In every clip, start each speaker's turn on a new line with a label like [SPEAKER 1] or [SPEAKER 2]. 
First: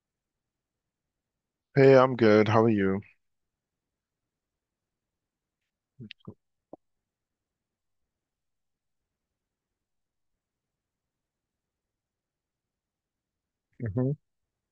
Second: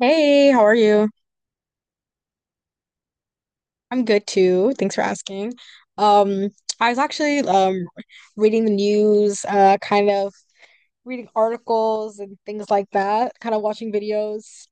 [SPEAKER 1] Hey, how are you?
[SPEAKER 2] Hey, I'm good. How are you?
[SPEAKER 1] I'm good too. Thanks for asking. Um, I was actually reading the news, kind of reading articles and things like that, kind of watching
[SPEAKER 2] hmm
[SPEAKER 1] videos,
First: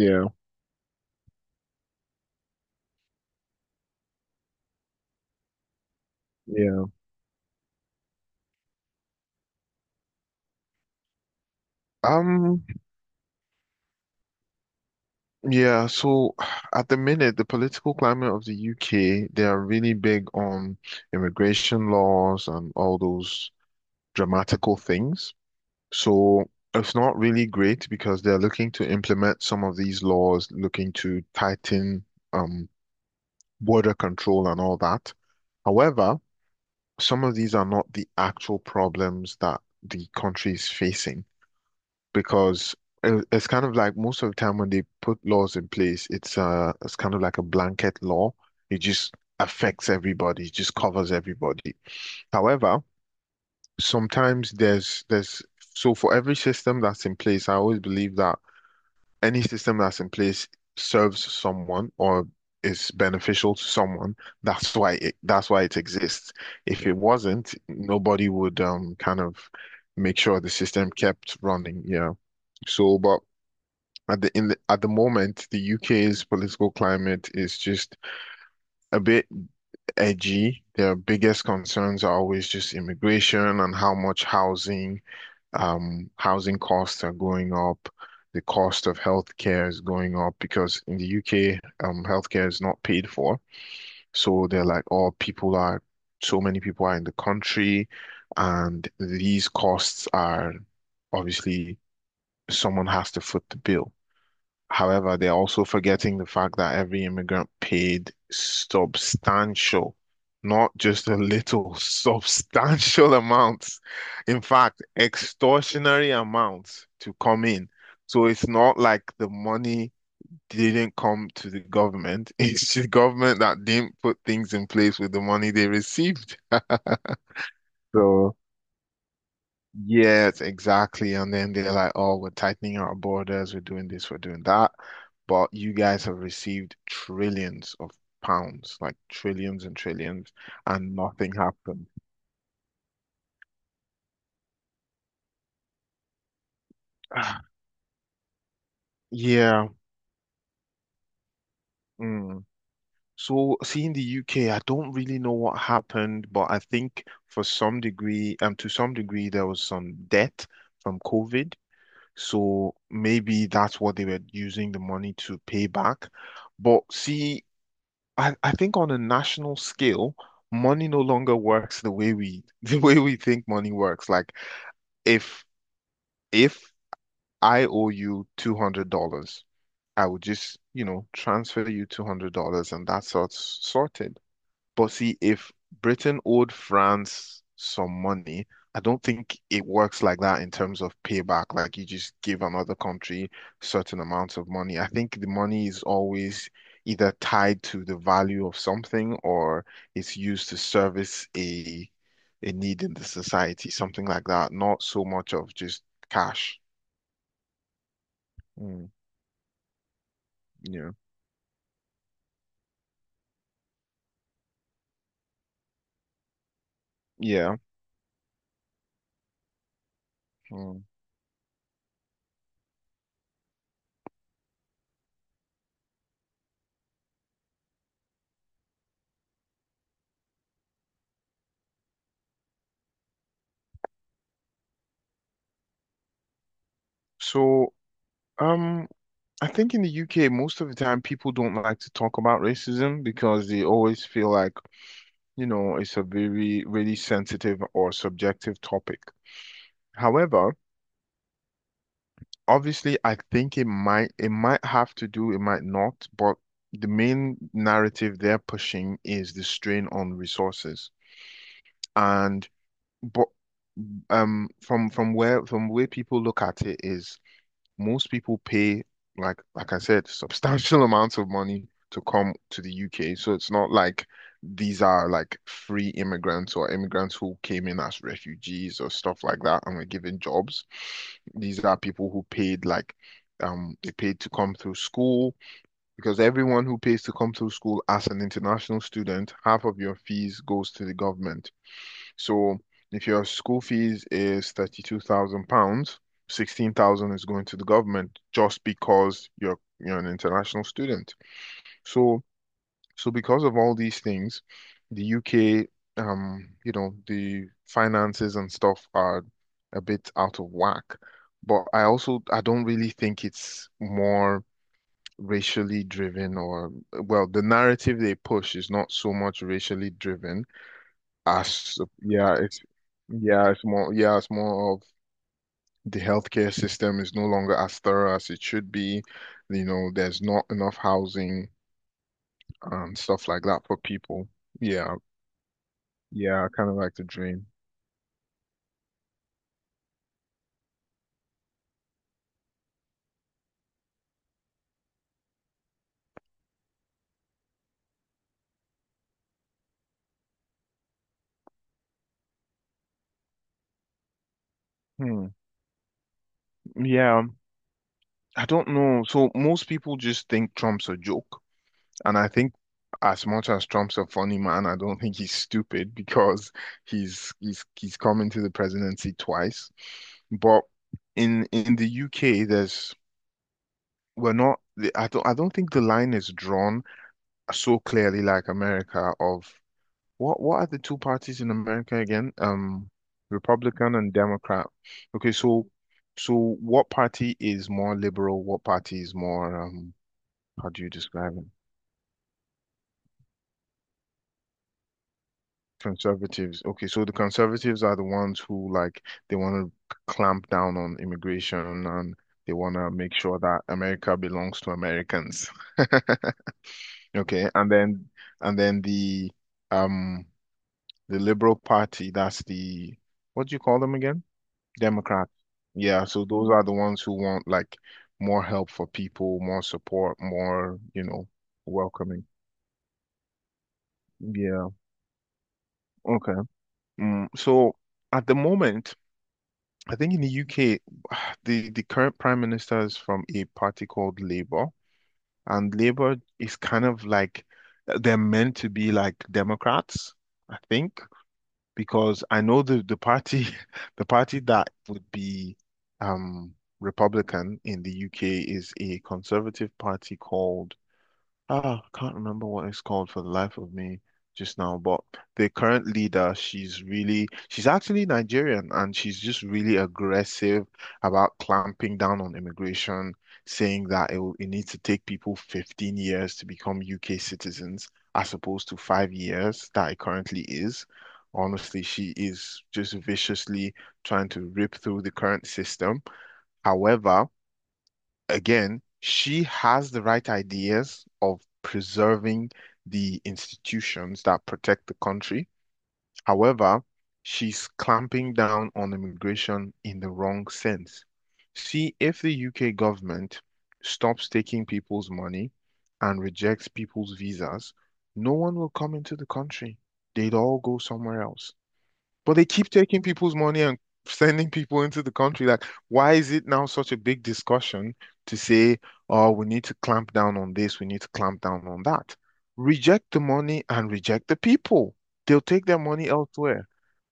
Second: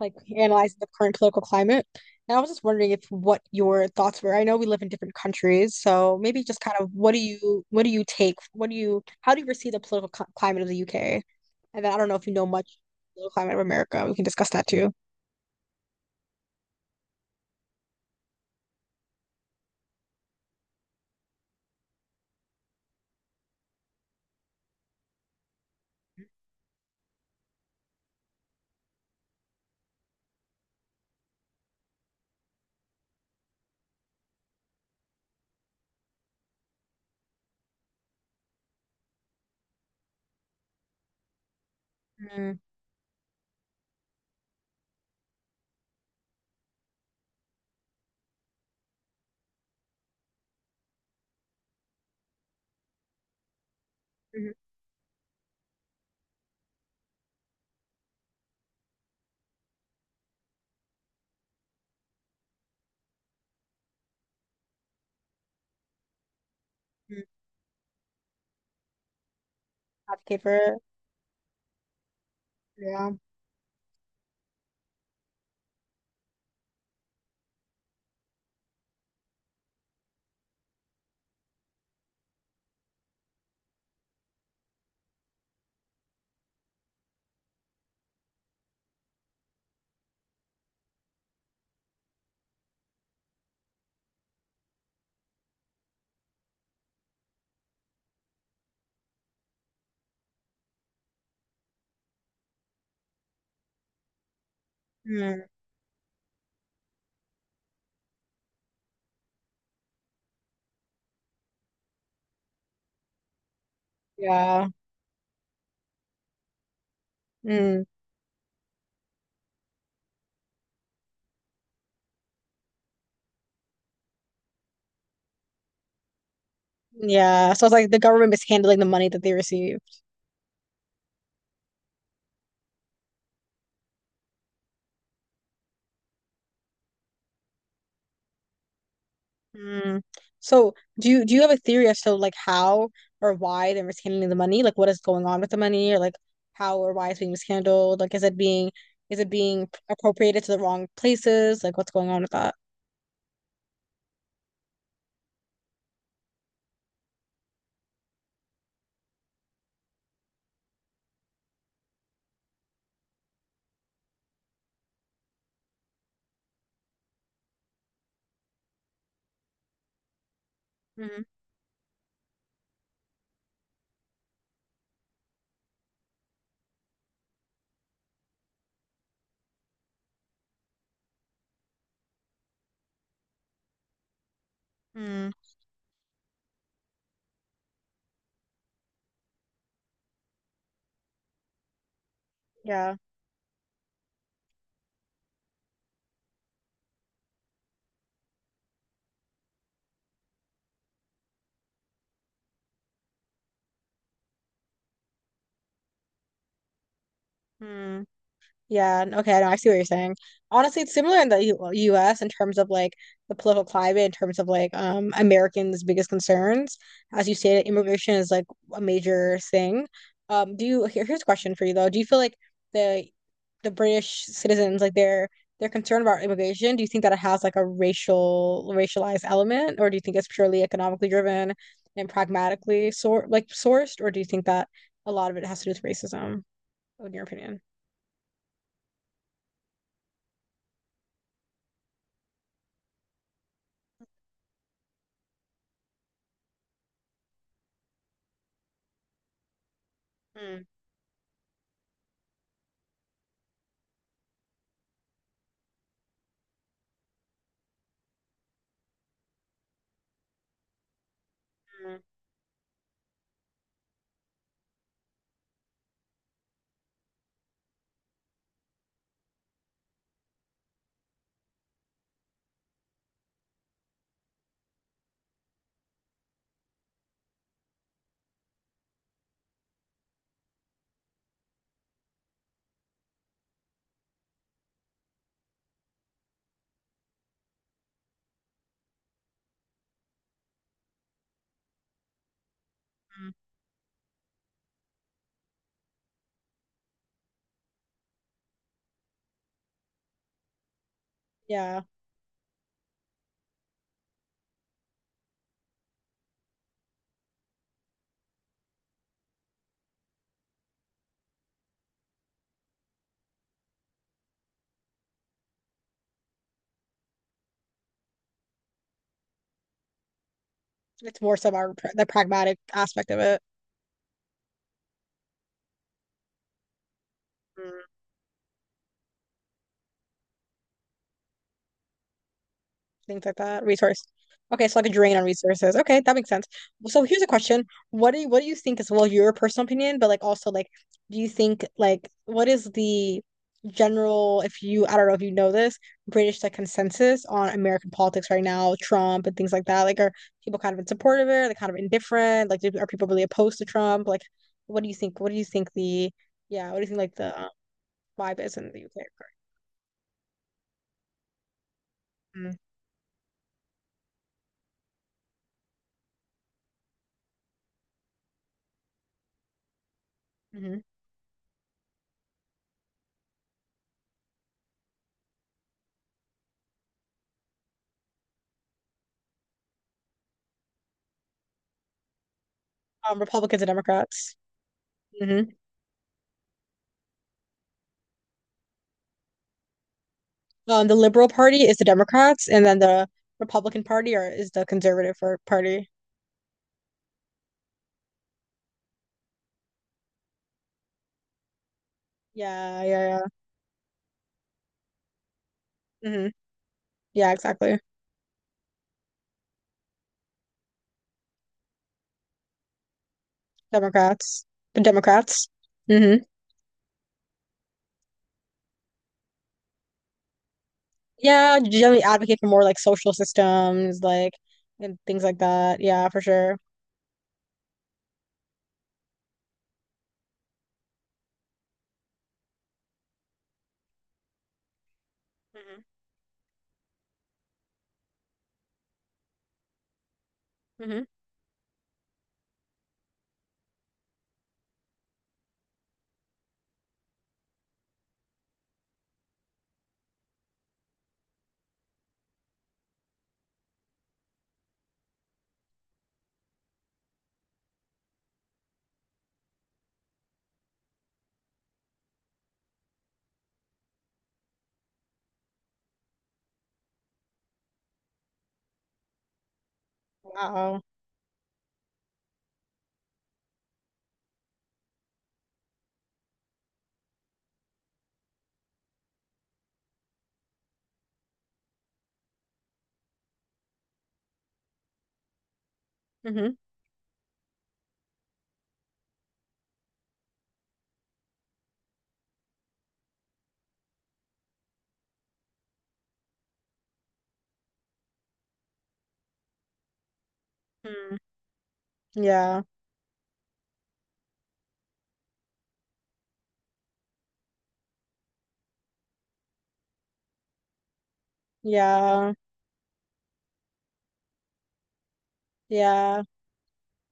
[SPEAKER 1] like analyzing the current political climate. And I was just wondering if what your thoughts were. I know we live in different countries, so maybe just kind
[SPEAKER 2] yeah.
[SPEAKER 1] of what do you take? What do you How do you perceive the political cl climate of the UK? And then I don't know if you know
[SPEAKER 2] Um,
[SPEAKER 1] much about the political climate of America. We can discuss that too.
[SPEAKER 2] yeah, so at the minute, the political climate of the UK, they are really big on immigration laws and all those dramatical things. So it's not really great because they're looking to implement some of these laws, looking to tighten um border control and all that. However, some of these are not the actual problems that the country is facing,
[SPEAKER 1] Mm-hmm.
[SPEAKER 2] because it's kind of like most of the time when they put laws in place, it's kind of like a blanket law. It just affects everybody, it just covers everybody. However, sometimes there's so for every system that's in place, I always believe that any system that's in place serves someone or is beneficial to someone. That's why it exists. If it wasn't, nobody would kind of make sure
[SPEAKER 1] Advocate
[SPEAKER 2] the
[SPEAKER 1] for
[SPEAKER 2] system kept running, yeah. So,
[SPEAKER 1] it.
[SPEAKER 2] but at the moment, the UK's political climate is just a bit edgy. Their biggest concerns are always just immigration and how much housing, housing costs are going up. The cost of healthcare is going up because in the UK, healthcare is not paid for. So they're like, oh, so many people are in the country, and these costs are obviously someone has to foot the bill. However, they're
[SPEAKER 1] Mm,
[SPEAKER 2] also forgetting the fact that every immigrant paid substantial, not just a little, substantial amounts. In
[SPEAKER 1] yeah.
[SPEAKER 2] fact, extortionary amounts to come in.
[SPEAKER 1] Mm,
[SPEAKER 2] So it's not like the money didn't come to the government. It's the government that didn't put things in place with the money they received.
[SPEAKER 1] yeah. So it's like the government
[SPEAKER 2] So
[SPEAKER 1] mishandling the money that they receive.
[SPEAKER 2] yes, exactly. And then they're like, oh, we're tightening our borders, we're doing this, we're doing that. But you guys have received trillions of pounds, like trillions and
[SPEAKER 1] Mm.
[SPEAKER 2] trillions,
[SPEAKER 1] So
[SPEAKER 2] and
[SPEAKER 1] do you
[SPEAKER 2] nothing
[SPEAKER 1] do you have a
[SPEAKER 2] happened.
[SPEAKER 1] theory as to like how or why they're mishandling the money? Like what is going on with the money or like how or why it's being
[SPEAKER 2] Ah,
[SPEAKER 1] mishandled? Like is it being
[SPEAKER 2] Yeah.
[SPEAKER 1] appropriated to the wrong places? Like what's going on with
[SPEAKER 2] mm.
[SPEAKER 1] that?
[SPEAKER 2] So see, in the UK, I don't really know what happened, but I think to some degree, there was some debt from COVID. So maybe that's what they were using the money to pay back. But see, I think on a national scale, money no
[SPEAKER 1] Mm,
[SPEAKER 2] longer works the way we the way we think money works. Like if if I owe you $200, I would just, you know, transfer you $200 and that's sorted. But see,
[SPEAKER 1] mm,
[SPEAKER 2] if Britain owed France some money, I don't think it works like that in terms of payback. Like you just give another
[SPEAKER 1] yeah.
[SPEAKER 2] country certain amounts of money. I think the money is always either tied to the value of something or it's used to service a need in the society, something like that. Not so much of just cash.
[SPEAKER 1] Mm.
[SPEAKER 2] Mm,
[SPEAKER 1] Yeah, okay, no, I see what you're saying. Honestly,
[SPEAKER 2] yeah.
[SPEAKER 1] it's similar in the U US in terms of like the political climate, in terms of like Americans' biggest concerns. As you
[SPEAKER 2] Yeah.
[SPEAKER 1] stated, immigration is like a major thing. Do
[SPEAKER 2] Mm.
[SPEAKER 1] you here, here's a question for you though. Do you feel like the the British citizens, like they're concerned about immigration? Do you think that it has like a racialized element, or do you think it's purely economically driven and pragmatically sort like sourced, or do you think that a lot of it has to do with racism, in your opinion?
[SPEAKER 2] So, um, I think in the UK, most of the time people don't like to talk about racism because they always feel like, you know, it's a very, really sensitive or subjective topic. However, obviously, I think it might have to do, it might not, but the main narrative they're pushing is the strain on resources. And but from where people look at it is most people pay like I said, substantial amounts of money to come to the UK. So it's not like these are like free immigrants or immigrants who came in as refugees or stuff like that and were given jobs. These are people who paid they paid to come through school because everyone who pays to come through school as an international student, half of your fees goes to the government. So if your
[SPEAKER 1] Mm.
[SPEAKER 2] school fees is 32,000 pounds, 16,000 is going to the government just because you're an international student.
[SPEAKER 1] Yeah,
[SPEAKER 2] So so because of all these things, the UK you know the finances and stuff are a bit out of whack. But I don't really think it's more racially driven or well the narrative they push is not so much racially driven.
[SPEAKER 1] it's more
[SPEAKER 2] I,
[SPEAKER 1] so about
[SPEAKER 2] sup-
[SPEAKER 1] the pragmatic aspect of it.
[SPEAKER 2] yeah, it's more of the healthcare system is no longer as
[SPEAKER 1] Mm.
[SPEAKER 2] thorough as it should be. You know, there's not enough housing and
[SPEAKER 1] Things
[SPEAKER 2] stuff
[SPEAKER 1] like
[SPEAKER 2] like that
[SPEAKER 1] that.
[SPEAKER 2] for
[SPEAKER 1] Resource.
[SPEAKER 2] people.
[SPEAKER 1] Okay, so like a
[SPEAKER 2] Yeah,
[SPEAKER 1] drain on resources. Okay, that makes sense.
[SPEAKER 2] yeah, kind of like
[SPEAKER 1] So
[SPEAKER 2] the
[SPEAKER 1] here's a
[SPEAKER 2] dream.
[SPEAKER 1] question: what do you think is well your personal opinion, but like also like, do you think like what is the general if you I don't know if you know this British like consensus on American politics right now, Trump and things like that? Like, are people kind of in support of it? Are they kind of indifferent? Like, are people really opposed to Trump? Like, what do you think?
[SPEAKER 2] Hmm.
[SPEAKER 1] What do you think the yeah? What do you think like
[SPEAKER 2] Yeah,
[SPEAKER 1] the vibe
[SPEAKER 2] I
[SPEAKER 1] is
[SPEAKER 2] don't
[SPEAKER 1] in the UK?
[SPEAKER 2] know. So most people just think Trump's a joke, and I
[SPEAKER 1] Mhm,
[SPEAKER 2] think as much as Trump's a funny man, I don't think he's stupid because he's come into the presidency twice. But
[SPEAKER 1] mhm.
[SPEAKER 2] in the UK, there's we're not the- I don't think the line is drawn so clearly like America of what are the two parties in America again?
[SPEAKER 1] Republicans and
[SPEAKER 2] Republican and
[SPEAKER 1] Democrats.
[SPEAKER 2] Democrat. Okay,
[SPEAKER 1] Hmm.
[SPEAKER 2] so so what party is more liberal? What party is more how do you
[SPEAKER 1] The Liberal
[SPEAKER 2] describe it?
[SPEAKER 1] Party is the Democrats, and then the Republican Party or is the Conservative Party.
[SPEAKER 2] Conservatives. Okay, so the conservatives are the ones who like they want to clamp down on immigration and they want
[SPEAKER 1] Yeah,
[SPEAKER 2] to make
[SPEAKER 1] yeah,
[SPEAKER 2] sure that America belongs to Americans.
[SPEAKER 1] yeah. Hmm. Yeah,
[SPEAKER 2] Okay, and
[SPEAKER 1] exactly.
[SPEAKER 2] then and then um the Liberal Party, that's the, what do you call them again?
[SPEAKER 1] Democrats, the
[SPEAKER 2] Democrats.
[SPEAKER 1] Democrats.
[SPEAKER 2] Yeah,
[SPEAKER 1] Hmm.
[SPEAKER 2] so those are the ones who want like more help for people, more support, more, you know,
[SPEAKER 1] Yeah, generally
[SPEAKER 2] welcoming.
[SPEAKER 1] advocate for more like social systems, like
[SPEAKER 2] Yeah.
[SPEAKER 1] and things like that. Yeah, for
[SPEAKER 2] Okay.
[SPEAKER 1] sure.
[SPEAKER 2] Mm, so at the moment, I think in the UK, the current prime minister is from a party called Labour, and
[SPEAKER 1] Hmm.
[SPEAKER 2] Labour is kind of like they're meant to be like Democrats, I think,
[SPEAKER 1] Hmm.
[SPEAKER 2] because I know the party the party that would be um Republican in the UK is a conservative party called. Ah, can't remember what it's called for the life of me just now, but the current leader, she's actually Nigerian and she's just really aggressive about clamping down on immigration, saying that it needs to take people 15 years to become UK citizens as opposed to 5 years that it currently
[SPEAKER 1] Wow.
[SPEAKER 2] is. Honestly, she is just viciously trying to rip through the current system. However, again, she has the right ideas of preserving the institutions that protect the country.
[SPEAKER 1] Hmm.
[SPEAKER 2] However, she's clamping down on immigration in the wrong sense. See, if the UK government stops taking people's money and rejects people's visas, no one will come into the country. They'd all go
[SPEAKER 1] Hmm.
[SPEAKER 2] somewhere else. But they
[SPEAKER 1] Yeah,
[SPEAKER 2] keep taking people's money and sending people into the country. Like, why is it now such a big discussion to say, oh, we need to clamp down on this, we need to clamp down on that?
[SPEAKER 1] yeah,
[SPEAKER 2] Reject the money and reject the people. They'll take their money
[SPEAKER 1] yeah.
[SPEAKER 2] elsewhere.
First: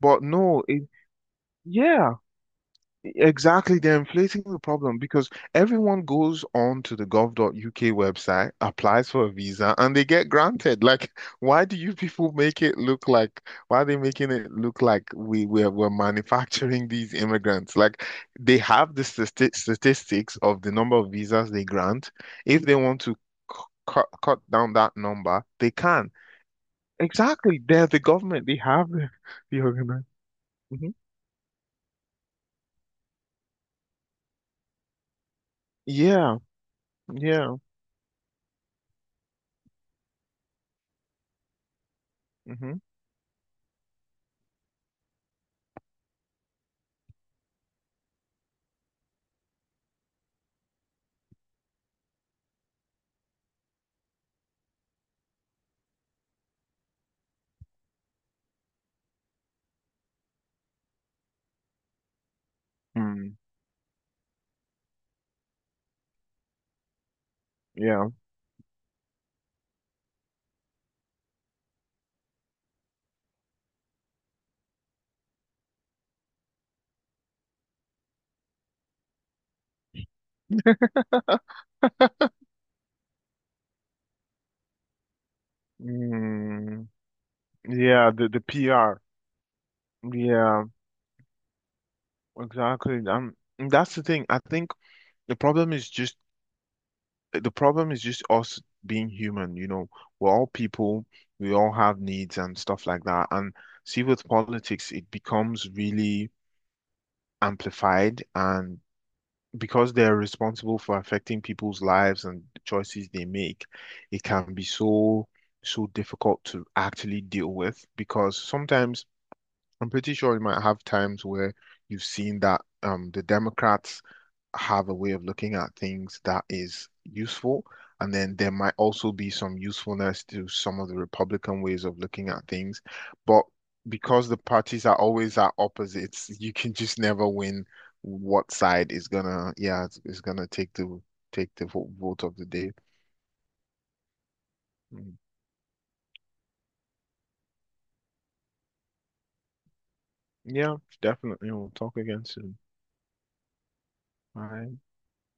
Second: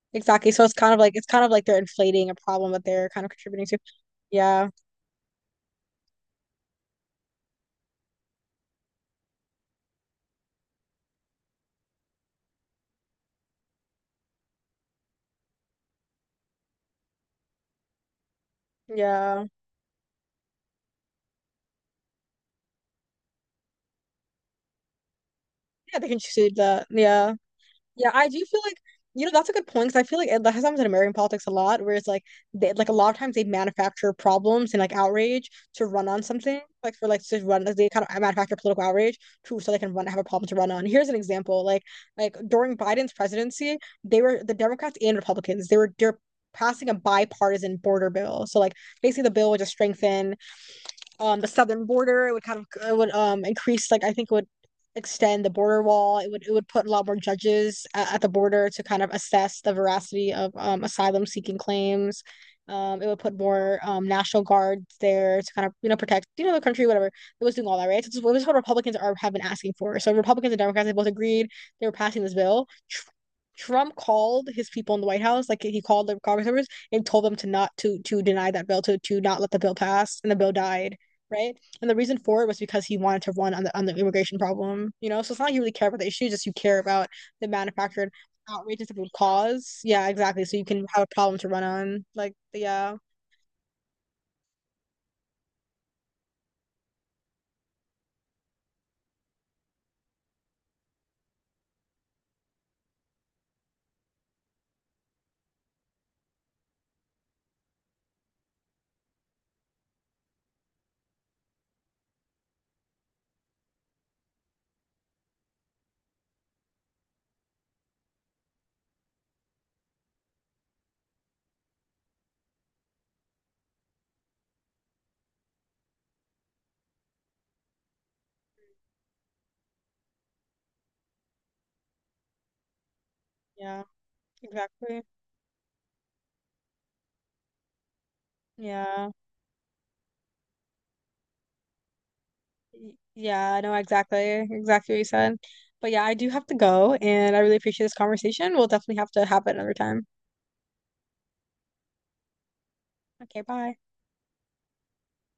[SPEAKER 2] But
[SPEAKER 1] Exactly.
[SPEAKER 2] no,
[SPEAKER 1] So it's
[SPEAKER 2] it,
[SPEAKER 1] kind of like they're
[SPEAKER 2] yeah.
[SPEAKER 1] inflating a problem that they're kind of contributing to.
[SPEAKER 2] Exactly, they're inflating the
[SPEAKER 1] Yeah.
[SPEAKER 2] problem because everyone goes on to the gov.uk website, applies for a visa, and they get granted. Like, why do you people make it look like, why are they making it look like we're manufacturing these immigrants? Like, they have the
[SPEAKER 1] Yeah.
[SPEAKER 2] statistics of the number of visas they grant. If they want to c- cut down that number, they
[SPEAKER 1] Yeah, they
[SPEAKER 2] can.
[SPEAKER 1] can choose that. Yeah.
[SPEAKER 2] Exactly, they're the
[SPEAKER 1] Yeah, I do
[SPEAKER 2] government, they
[SPEAKER 1] feel like,
[SPEAKER 2] have
[SPEAKER 1] you know, that's a
[SPEAKER 2] the
[SPEAKER 1] good point because I
[SPEAKER 2] organization.
[SPEAKER 1] feel like that has happened in American politics a lot, where it's like they like a lot of times they manufacture problems and like outrage to run on
[SPEAKER 2] Yeah,
[SPEAKER 1] something, like for like to
[SPEAKER 2] yeah.
[SPEAKER 1] run like, they kind of manufacture political outrage to so they can run have a problem to run on. Here's an example. Like during
[SPEAKER 2] Mm-hmm.
[SPEAKER 1] Biden's presidency, the Democrats and Republicans, they're passing a bipartisan border bill. So like basically the bill would just strengthen the southern border. It would kind of it would increase like I think it would extend the border wall. It would put a lot more judges at the border to kind of assess the veracity of asylum seeking claims. It would
[SPEAKER 2] Hmm.
[SPEAKER 1] put more national guards there to kind of you know protect you know the country whatever. It was doing all that right. So
[SPEAKER 2] Yeah.
[SPEAKER 1] this is what Republicans are have been asking for. So Republicans and Democrats they both agreed they were passing this bill. Trump called his people in the White House, like he called the Congress members and told them to not to to deny that bill, to not let the bill pass, and the bill died right? And the reason for it was because he wanted to run on the immigration problem, you know. So it's not like you really care about the issue, just you care
[SPEAKER 2] Mm,
[SPEAKER 1] about the
[SPEAKER 2] yeah,
[SPEAKER 1] manufactured
[SPEAKER 2] the
[SPEAKER 1] outrageous it
[SPEAKER 2] PR.
[SPEAKER 1] would cause. Yeah, exactly. So you
[SPEAKER 2] Yeah,
[SPEAKER 1] can have a problem to run on. Like
[SPEAKER 2] exactly. That's the thing. I think the problem is just the problem is just us being human, you know. We're all people, we all have needs and stuff like that. And see with politics, it becomes really amplified and because they're responsible for affecting people's lives and the choices they make, it can be so difficult to actually deal with because sometimes I'm pretty sure you might have times where you've seen that the Democrats have a way of looking at things that is useful, and then there might also be some usefulness to some of the Republican ways of looking at things. But
[SPEAKER 1] yeah,
[SPEAKER 2] because the parties are
[SPEAKER 1] exactly.
[SPEAKER 2] always at opposites, you can just never win what side is
[SPEAKER 1] Yeah.
[SPEAKER 2] gonna, yeah, it's gonna take the vote of the day.
[SPEAKER 1] Yeah, I know exactly what you
[SPEAKER 2] Mm.
[SPEAKER 1] said. But yeah, I do have to go and I really appreciate this conversation. We'll definitely have to have it another time.
[SPEAKER 2] Yeah, definitely. We'll talk again soon.
[SPEAKER 1] Okay, bye.
[SPEAKER 2] Bye.